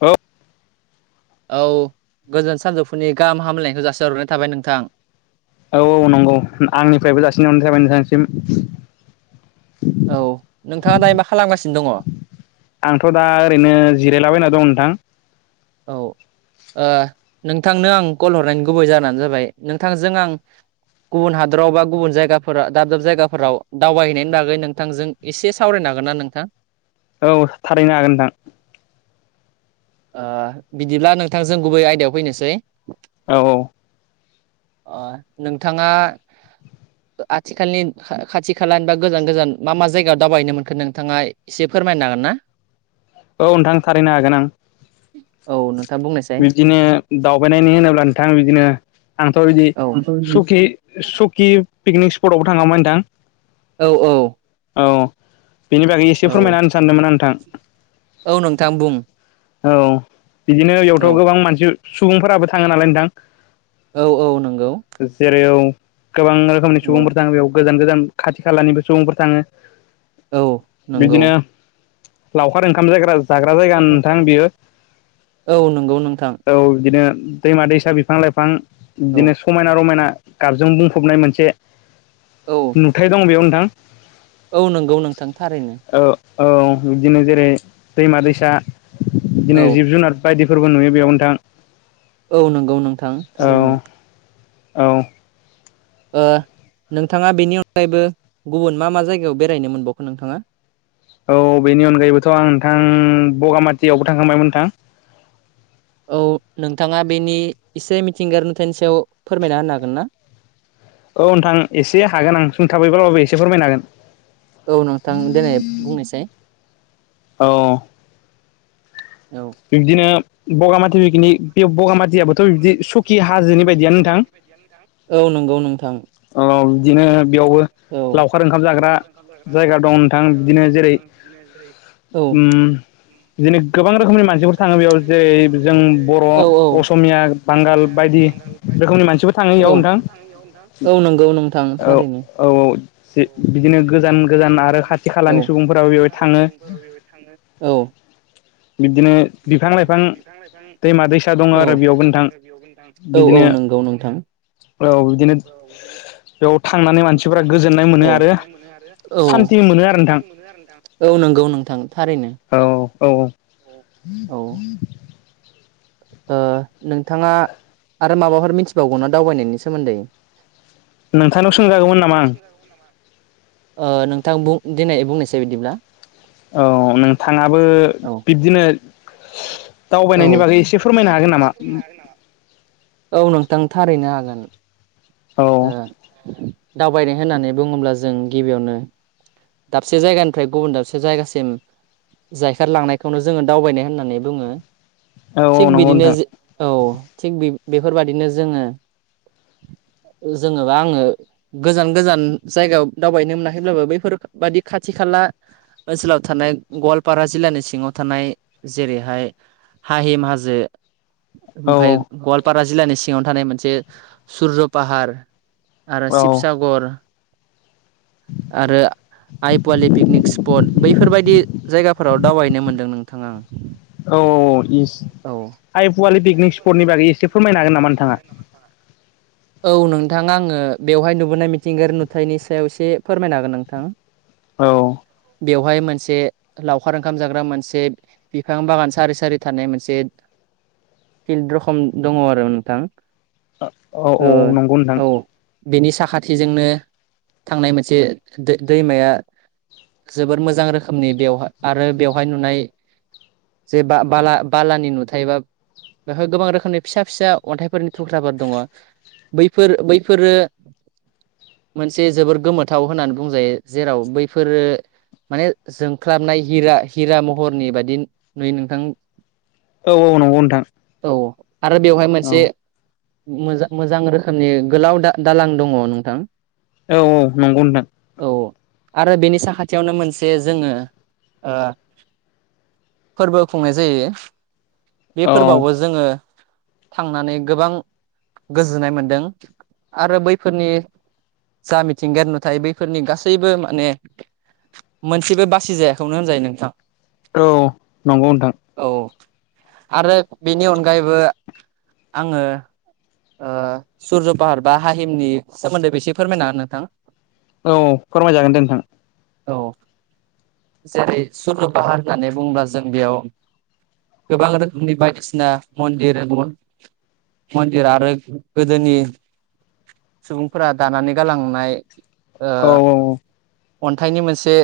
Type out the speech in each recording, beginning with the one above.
औ औ गोजोन सानजौफुनि गाहाम हामलायनायखौ जासहरनाय थाबाय नोंथां औ औ नंगौ आंनिफ्रायबो जासिन हरनाय थाबाय नोंथांसिम औ नोंथाङा दायो मा खालामगासिनो दङ' आंथ' दा ओरैनो जिरायलाबायना दं नोंथां औ ओ नोंथांनो आं कल हरनायनि गुबै जानो जाबाय नोंथांजों आं गुबुन हादराव बा गुबुन जायगाफोरा दाब दाब जायगाफोराव दावबायहैनायनि बागै नोंथांजों एसे सावरायना हागोनना नोंथां? औ थारैनो हागोन नोंथां ओ बिदिब्ला नोंथांजों गुबै आयदायाव फैनोसै औ औ ओ नोंथाङा ओ आथिखालनि [unintelligible] खा खाथि खालानि बा गोजान गोजान मा मा जायगायाव दावबायनो मोनखो नोंथाङा एसे फोरमायनो हागोन ना? औ नोंथां थारैनो हागोन आं औ नोंथां बुंनायसाय बिदिनो दावबायनायनि होनोब्ला नोंथां बिदिनो आंथ' बिदि औ सुकि सुकि पिकनिक स्पटआवबो थाङामोन नोंथां औ औ औ बेनि बागै औ एसे फोरमायना होनो सानदोंमोन नोंथां औ नोंथां बुं औ बिदिनो औ इयावथ' गोबां मानसि सुबुंफोराबो थाङो नालाय नोंथां औ औ नंगौ जेरै औ गोबां रोखोमनि औ सुबुंफोर थाङो बेयाव गोजान गोजान खाथि खालानिबो सुबुंफोर थाङो औ नंगौ। बिदिनो लावखार ओंखाम जायग्रा ज जाग्रा जायगा नोंथां बियो औ नंगौ नोंथां औ बिदिनो दैमा दैसा बिफां लाइफां औ बिदिनो समायना रमायना गाबजों बुंफबनाय मोनसे औ नुथाय दं बेयाव नोंथां औ नंगौ नोंथां थारैनो औ औ बिदिनो जेरै दैमा -दैसा [unintelligible] दिनो औ जिब -जुनार बायदिफोरबो नुयो बेयाव नोथां औ नंगौ नोंथां थारैनो औ ओ नोंथाङा बेनि अनगायैबो गुबुन मा मा जायगायाव बेरायनो मोनबावखो नोंथाङा औ बेनि अनगायैबोथ' आं नोंथां बगामाटियावबो थांखांबायमोन नोंथां औ नोंथाङा बेनि एसे मिथिंगायारि नुथायनि सायाव फोरमायना होनो हागोन ना? औ नोंथां एसे हागोन आं सुथाबैब्लाबो एसे फोरमायनो हागोन। औ नोंथां देनाय बुंनायसाय औ बिबदिनो बगामाथि बिखिनि बेव बगामाथियाबो थ' बिदि सुखि हाजोनि बायदियानो नोंथां औ नंगौ नोंथां औ औ बेयावबो औ लावखार ओंखाम जाग्रा जायगा दं नोंथां बिदिनो जेरै औ उम इदिनो गोबां रोखोमनि मानसिफोर थाङो बेयाव जेरै जों बर' औ औ असमिया बांगाल बायदि रोखोमनि मानसिफोर थाङो औ इयाव नोंथां औ नंगौ नोंथां औ थारैनो औ औ सि बिदिनो गोजान गोजान आरो खाथि औ खालानि सुबुंफोराबो बेवहाय थाङो। बिब्दिनो बिफां लाइफां दैमा दैसा दङ औ आरो बेयावबो नोंथां औ औ बिदिनो नंगौ नोंथां औ बिदिनो बेयाव थांनानै औ मानसिफोरा गोजोननाय मोनो आरो सान्थि मोनो आरो नोंथां औ औ नंगौ नोंथां थारैनो औ औ औ ओ नोंथाङा आरो माबाफोर मिथिबावगौना दावबायनायनि सोमोन्दै नोंथांनाव सोंजागौमोन नामा आं ओ नोंथां बु दिनै बुंनोसै बिदिब्ला औ नोंथाङाबो औ बिब्दिनो औ दावबायनायनि बागै एसे फोरमायनो हागोन नामा औ नोंथां थारैनो हागोन औ ओ दावबायनाय होननानै बुङोब्ला जों गिबियावनो दाबसे जायगानिफ्राय गुबुन दाबसे जायगासिम जायखारलांनायखौनो जोङो दावबायनाय होननानै बुङो औ थिग नंगौ बिदिनो नोंथां औ थिग बे बेफोरबादिनो जोङो जोङोबा आङो गोजान गोजान जायगायाव दावबायनो मोनाखैब्लाबो बैफोर बादि खाथि खाला ओनसोलाव थानाय गवालपारा जिल्लानि सिङाव थानाय जेरैहाय हाहिम हाजो औ ओमफ्राय गवालपारा जिल्लानि सिङावनो थानाय मोनसे सुरज पाहार आरो औ शिबसागर आरो आइ पवालि पिकनिक स्पट बैफोरबायदि जायगाफोराव दावबायनो मोनदों नों औ औ औ इस आइ फवलि आइ पवालि पिकनिक स्टकनि बागै इसे फोरमायनो हागोन नामा नोंथाङा [inaudible] औ नोंथाङा आङो बेवहाय नुबोनाय मिथिंगायारि नुथाइनि सायाव एसे फोरमायनो हागोन नोंथां औ बेवहाय मोनसे लावखार ओंखाम जाग्रा मोनसे बिफां बागान सारि सारि थानाय मोनसे [inaudible] फिल्ड रखम दङ आरो नोंथां औ औ औ ओ नंगौ नोंथां औ बेनि साखाथिजोंनो थांनाय मोनसे दैमाया जोबोद मोजां रोखोमनि बेवहाय आरो बेवहाय नुनाय जे बा बाला बालानि नुथाय बा बेवहाय गोबां रोखोमनि फिसा फिसा अन्थाइफोरनि थुख्राफोर दङ बैफोर बैफोरो मोनसे जोबोर गोमोथाव होननानै बुंजायो जेराव बैफोरो माने जोंख्लाबनाय हिरा हिरा महरनि बादि नै नोंथां औ औ नंगौ नोंथां औ आरो बेवहाय औ मोनसे मोजां मोजां रोखोमनि गोलाव दा दालां दङ नोंथां औ औ नंगौ नोंथां औ आरो बेनि साखाथियावनो मोनसे जोङो फोरबो खुंनाय जायो बे औ फोरबोआवबो जोङो थांनानै गोबां गोजोननाय मोनदों आरो बैफोरनि जा मिथिंगायारि नुथाय बैफोरनि गासैबो माने मोनसेबो बासि जायाखौनो होनजायो नोंथां औ नंगौ नोंथां औ आरो बेनि अनगायैबो आङो सुरज' पाहार बा हाहिमनि सोमोन्दै बेसे फोरमायना नोंथां औ फोरमायजागोन दे नोंथां औ जेरै सुरज'पाहार होननानै बुंङोबा जों बेयाव गोबां रोख खोमनि बायदिसिना मन्दिर मन्दिर आरो गोदोनि सुबुंफोरा दानानै गालांनाय ओ औ औ औ अन्थाइनि मोनसे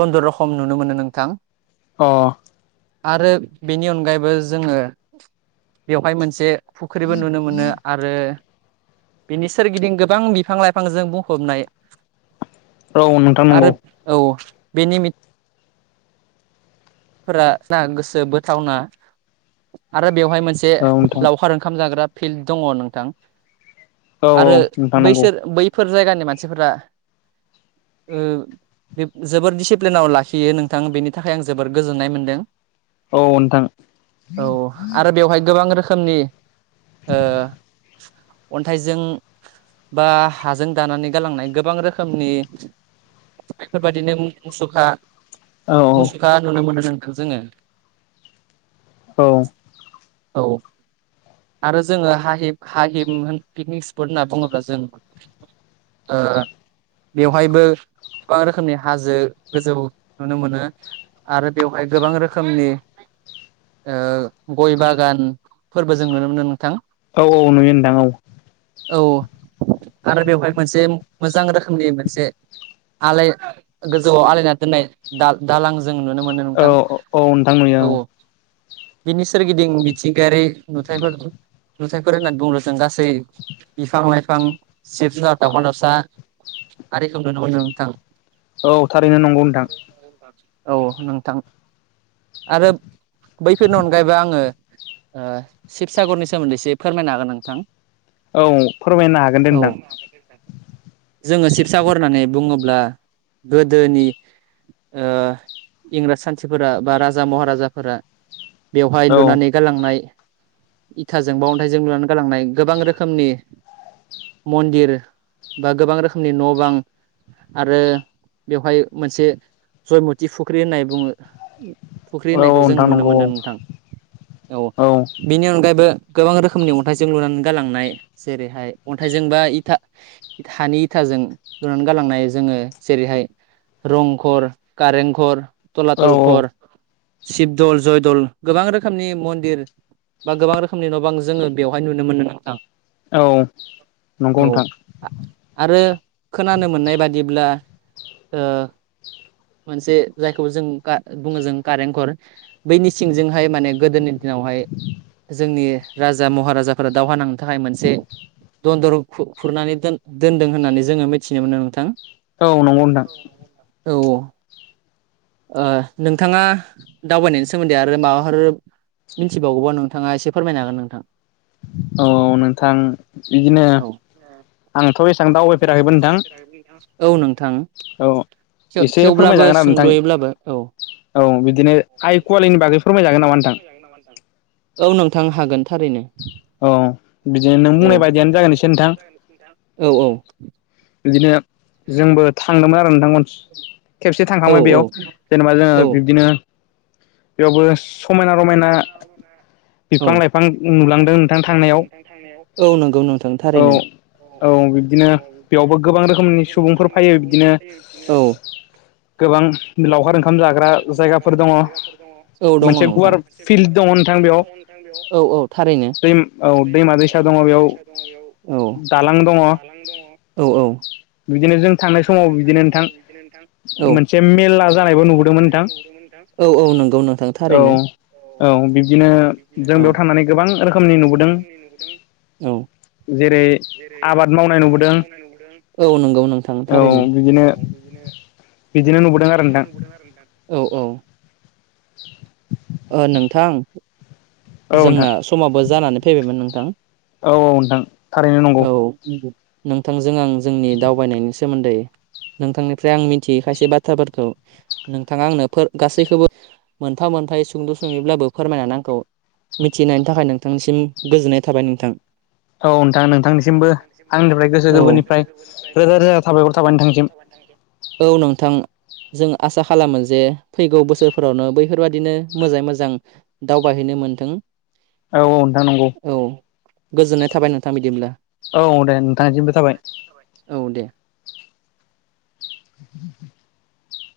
दन्दर' रखम नुनो मोनो नोंथां अ आरो बेनि अनगायैबो जोङो बेवहाय मोनसे फुख्रिबो नुनो मोनो आरो बिनि सोरगिदिं गोबां बिफां लाइफांजों बुंफबनाय औ नोंथां नंगौ आरो औ बेनि फोरा गोसो बोथावना आरो बेवहाय मोनसे औ नोंथां लावखार ओंखाम जाग्रा फिल्ड दङ नोंथां औ आरो नोंथां नंगौ बैसोर बैफोर जायगानि मानसिफोरा ओ जोबोर दिडिसिप्लिनाव लाखियो नोंथां बेनि थाखाय आं जोब बोर गोजोननाय मोनदों औ नोंथां औ आरो बेवहाय गोबां रोख खोमनि ओ अन्थाइजों बा हाजों दानानै गालांनाय गोबां रोखोमनि बेफोरबायादिनो मुसुखा औ औ मुसुखा नुनो मोनो नोंथों जोङो औ औ आरो जोङो हाहि हाहिब होन पिकनिक स्पट होनना बुङोब्ला जों ओ बेवहायबो गोबां रोखोमनि हाजो गोजौ नुनो मोनो आरो बेवहाय गोबां रोखोमनि ओ गय बागान फोरबो जों नुनो मोनो नोंथां औ औ नुयो नोंथां औ औ आरो बेवहाय मोनसे मोजां रोखोमनि मोनसे आलाय गोजौआव आलायना दोननाय दा-दालां जों नुनो मोनो नोंथां औ औ नोंथां नुयो औ बिनि सोरगिदिं मिथिंगायारि नुथायफोर नुथायफोर होननानै बुंबोला जों गासै बिफां लाइफां जिब जुनार दावमा दावसा आरिखौ नुनो मोनो नोंथां औ थारैनो नंगौ नोंथां औ नोंथां आरो बैफोरनि अनगायैबो आङो ओ शिबसागरनि सोमोन्दै एसे फोरमायनो हागोन नोंथां औ फोरमायनो हागोन दे नोंथां औ जोङो शिबसागर होननानै बुङोब्ला गोदोनि ओ इंराज सान्थिफोरा बा राजा महाराजाफोरा बेवहाय औ लुनानै गालांनाय इथाजों बा अन्थाइजों लुनानै गालांनाय गोबां रोखोमनि मनदिर बा गोबां रोखोमनि न बां आरो बेवहाय मोनसे जयमत ति फुख्रि होननाय बुङो फुख्रि औ होननायखौ जों नोंथां नुनो नंगौ मोनदों नोंथां औ बेनि अनगायैबो गोबां रोखोमनि अन्थाइजों लुनानै गालांनाय जेरैहाय अन्थाइजों बा इथा हानि इथाजो जों लुनानै गालांनाय जोङो जेरैहाय रंखर कारेंघर औ तलात'ल घर औ शिबदल जयदल गोबां रोखोमनि मन्दिर बा गोबां रोखोमनि न बां जोङो बेवहाय नुनो मोनो नोंथां औ नंगौ औ नोंथां आरो खोनानो मोननाय बादिब्ला ओ मोनसे जायखौ जों बुङो जों कारेन्टघर बैनि सिंजोंहाय माने गोदोनि दिनावहाय जोंनि राजा महाराजाफोरा दावहा नांनो थाखाय मोनसे दन्दर‌आव खुरनानै दोन दोनदों होननानै जोङो मिथिनो मोनो नोंथां औ नंगौ नोंथां औ औ [unintelligible] ओ नोंथाङा दावबायनायनि सोमोन्दै आरो माबाफोर मिनथिबावगोबा नोंथाङा एसे फोरमायनो हागोन नोंथां औ नोंथां बिदिनो औ आंथ' एसां दावबायफेराखैबो नोंथां औ नोंथां औ थेव- एसे थेवब्लाबो फोरमायजागोन आरो नोंथां सुंदयोब्लाबो औ औ बिदिनो आइ कुवालिनि बागै फोरमायजागोन नामा नोंथां औ नोंथां हागोन थारैनो औ बिदिनो नों औ बुंनाय बायदियानो जागोन इसे नोंथां औ बिदिनो जोंबो थांदोंमोन आरो नोंथांमोन खेबसे से औ थांखांबाय बेयाव जेनेबा जोङो औ औ बिब्दिनो बेयावबो समायना रमायना बिफां लाइफां नुलांदों नोंथां नुलांदों थांनायाव नोंथां थांनायाव औ नंगौ नोंथां औ थारैनो औ बिब्दिनो बेयावबो गोबां बेयावबो रोखोमनि गोबां सुबुंफोर रोखोमनि फायो सुबुंफोर बिदिनो फैयो बिदिनो गोबां लावखार ओंखाम जाग्रा जायगाफोर दङ' मोनसे गुवार फिल्ड दं फिल्ड दङ' नोंथां बेयाव औ औ थारैनो दै औ दै दैमा अ दैसा दङ दैमा बेयाव दैसा दङ' बेयाव औ दालां दङ दालां दङ' औ औ बिदिनो जों थांनाय बिदिनो समाव जों थांनाय नोंथां समाव बिबदिनो नोंथां औ मोनसे मेला मोनसे जानायबो मेलला नुबोदोंमोन नोंथां जानायखौ नुबोदोंमोन नोंथां औ औ नंगौ नोंथां औ थारैनो औ बिब्दिनो औ बिदिनो जों बेयाव औ थांनानै गोबां रोखोमनि नुबोदों औ जेरै आबाद मावनाय नुबोदों औ नंगौ नों औ बिदिनो नुबोदों आरो नोंथां बिदिनो नुबोदों आरो नोंथां औ औ [unintelligible] ओ नोंथां औ नोंथां जोंना समाबो जानानै फैबायमोन नोंथां थां थारैनो नंगौ औ नोंथांजों आं जोंनि दावबायनायनि सोमोन्दै नोंथांनिफ्राय आं मिनथियै खायसे बाथ्राफोरखौ नोंथाङा आंनो फोर गासैखोबो मोनफा मो खन्थाइ सुंद' सङैब्लाबो फोरमायनानै आंखौ मिथिनायनि थाखाय नोंथांनिसिम गोजोननाय थाबाय नोंथां औ नोंथां नोंथांनिसिमबो आंनिफ्राय गोसो औ गोरबोनिफ्राय रोजा रोजा साबायखर थाबाय नोंथांनिसिम औ नोंथां जों आसा खालामो जे फैगौ बोसोरफोरावनो बैफोरबायादिनो मोजाङै मोजां दावबायहैनो मोन औ औ नोंथां नंगौ गोजोननाय थाबाय नोंथां बिदिब्ला औ दे नोंथांसिमबो थाबाय औ दे [unintelligible]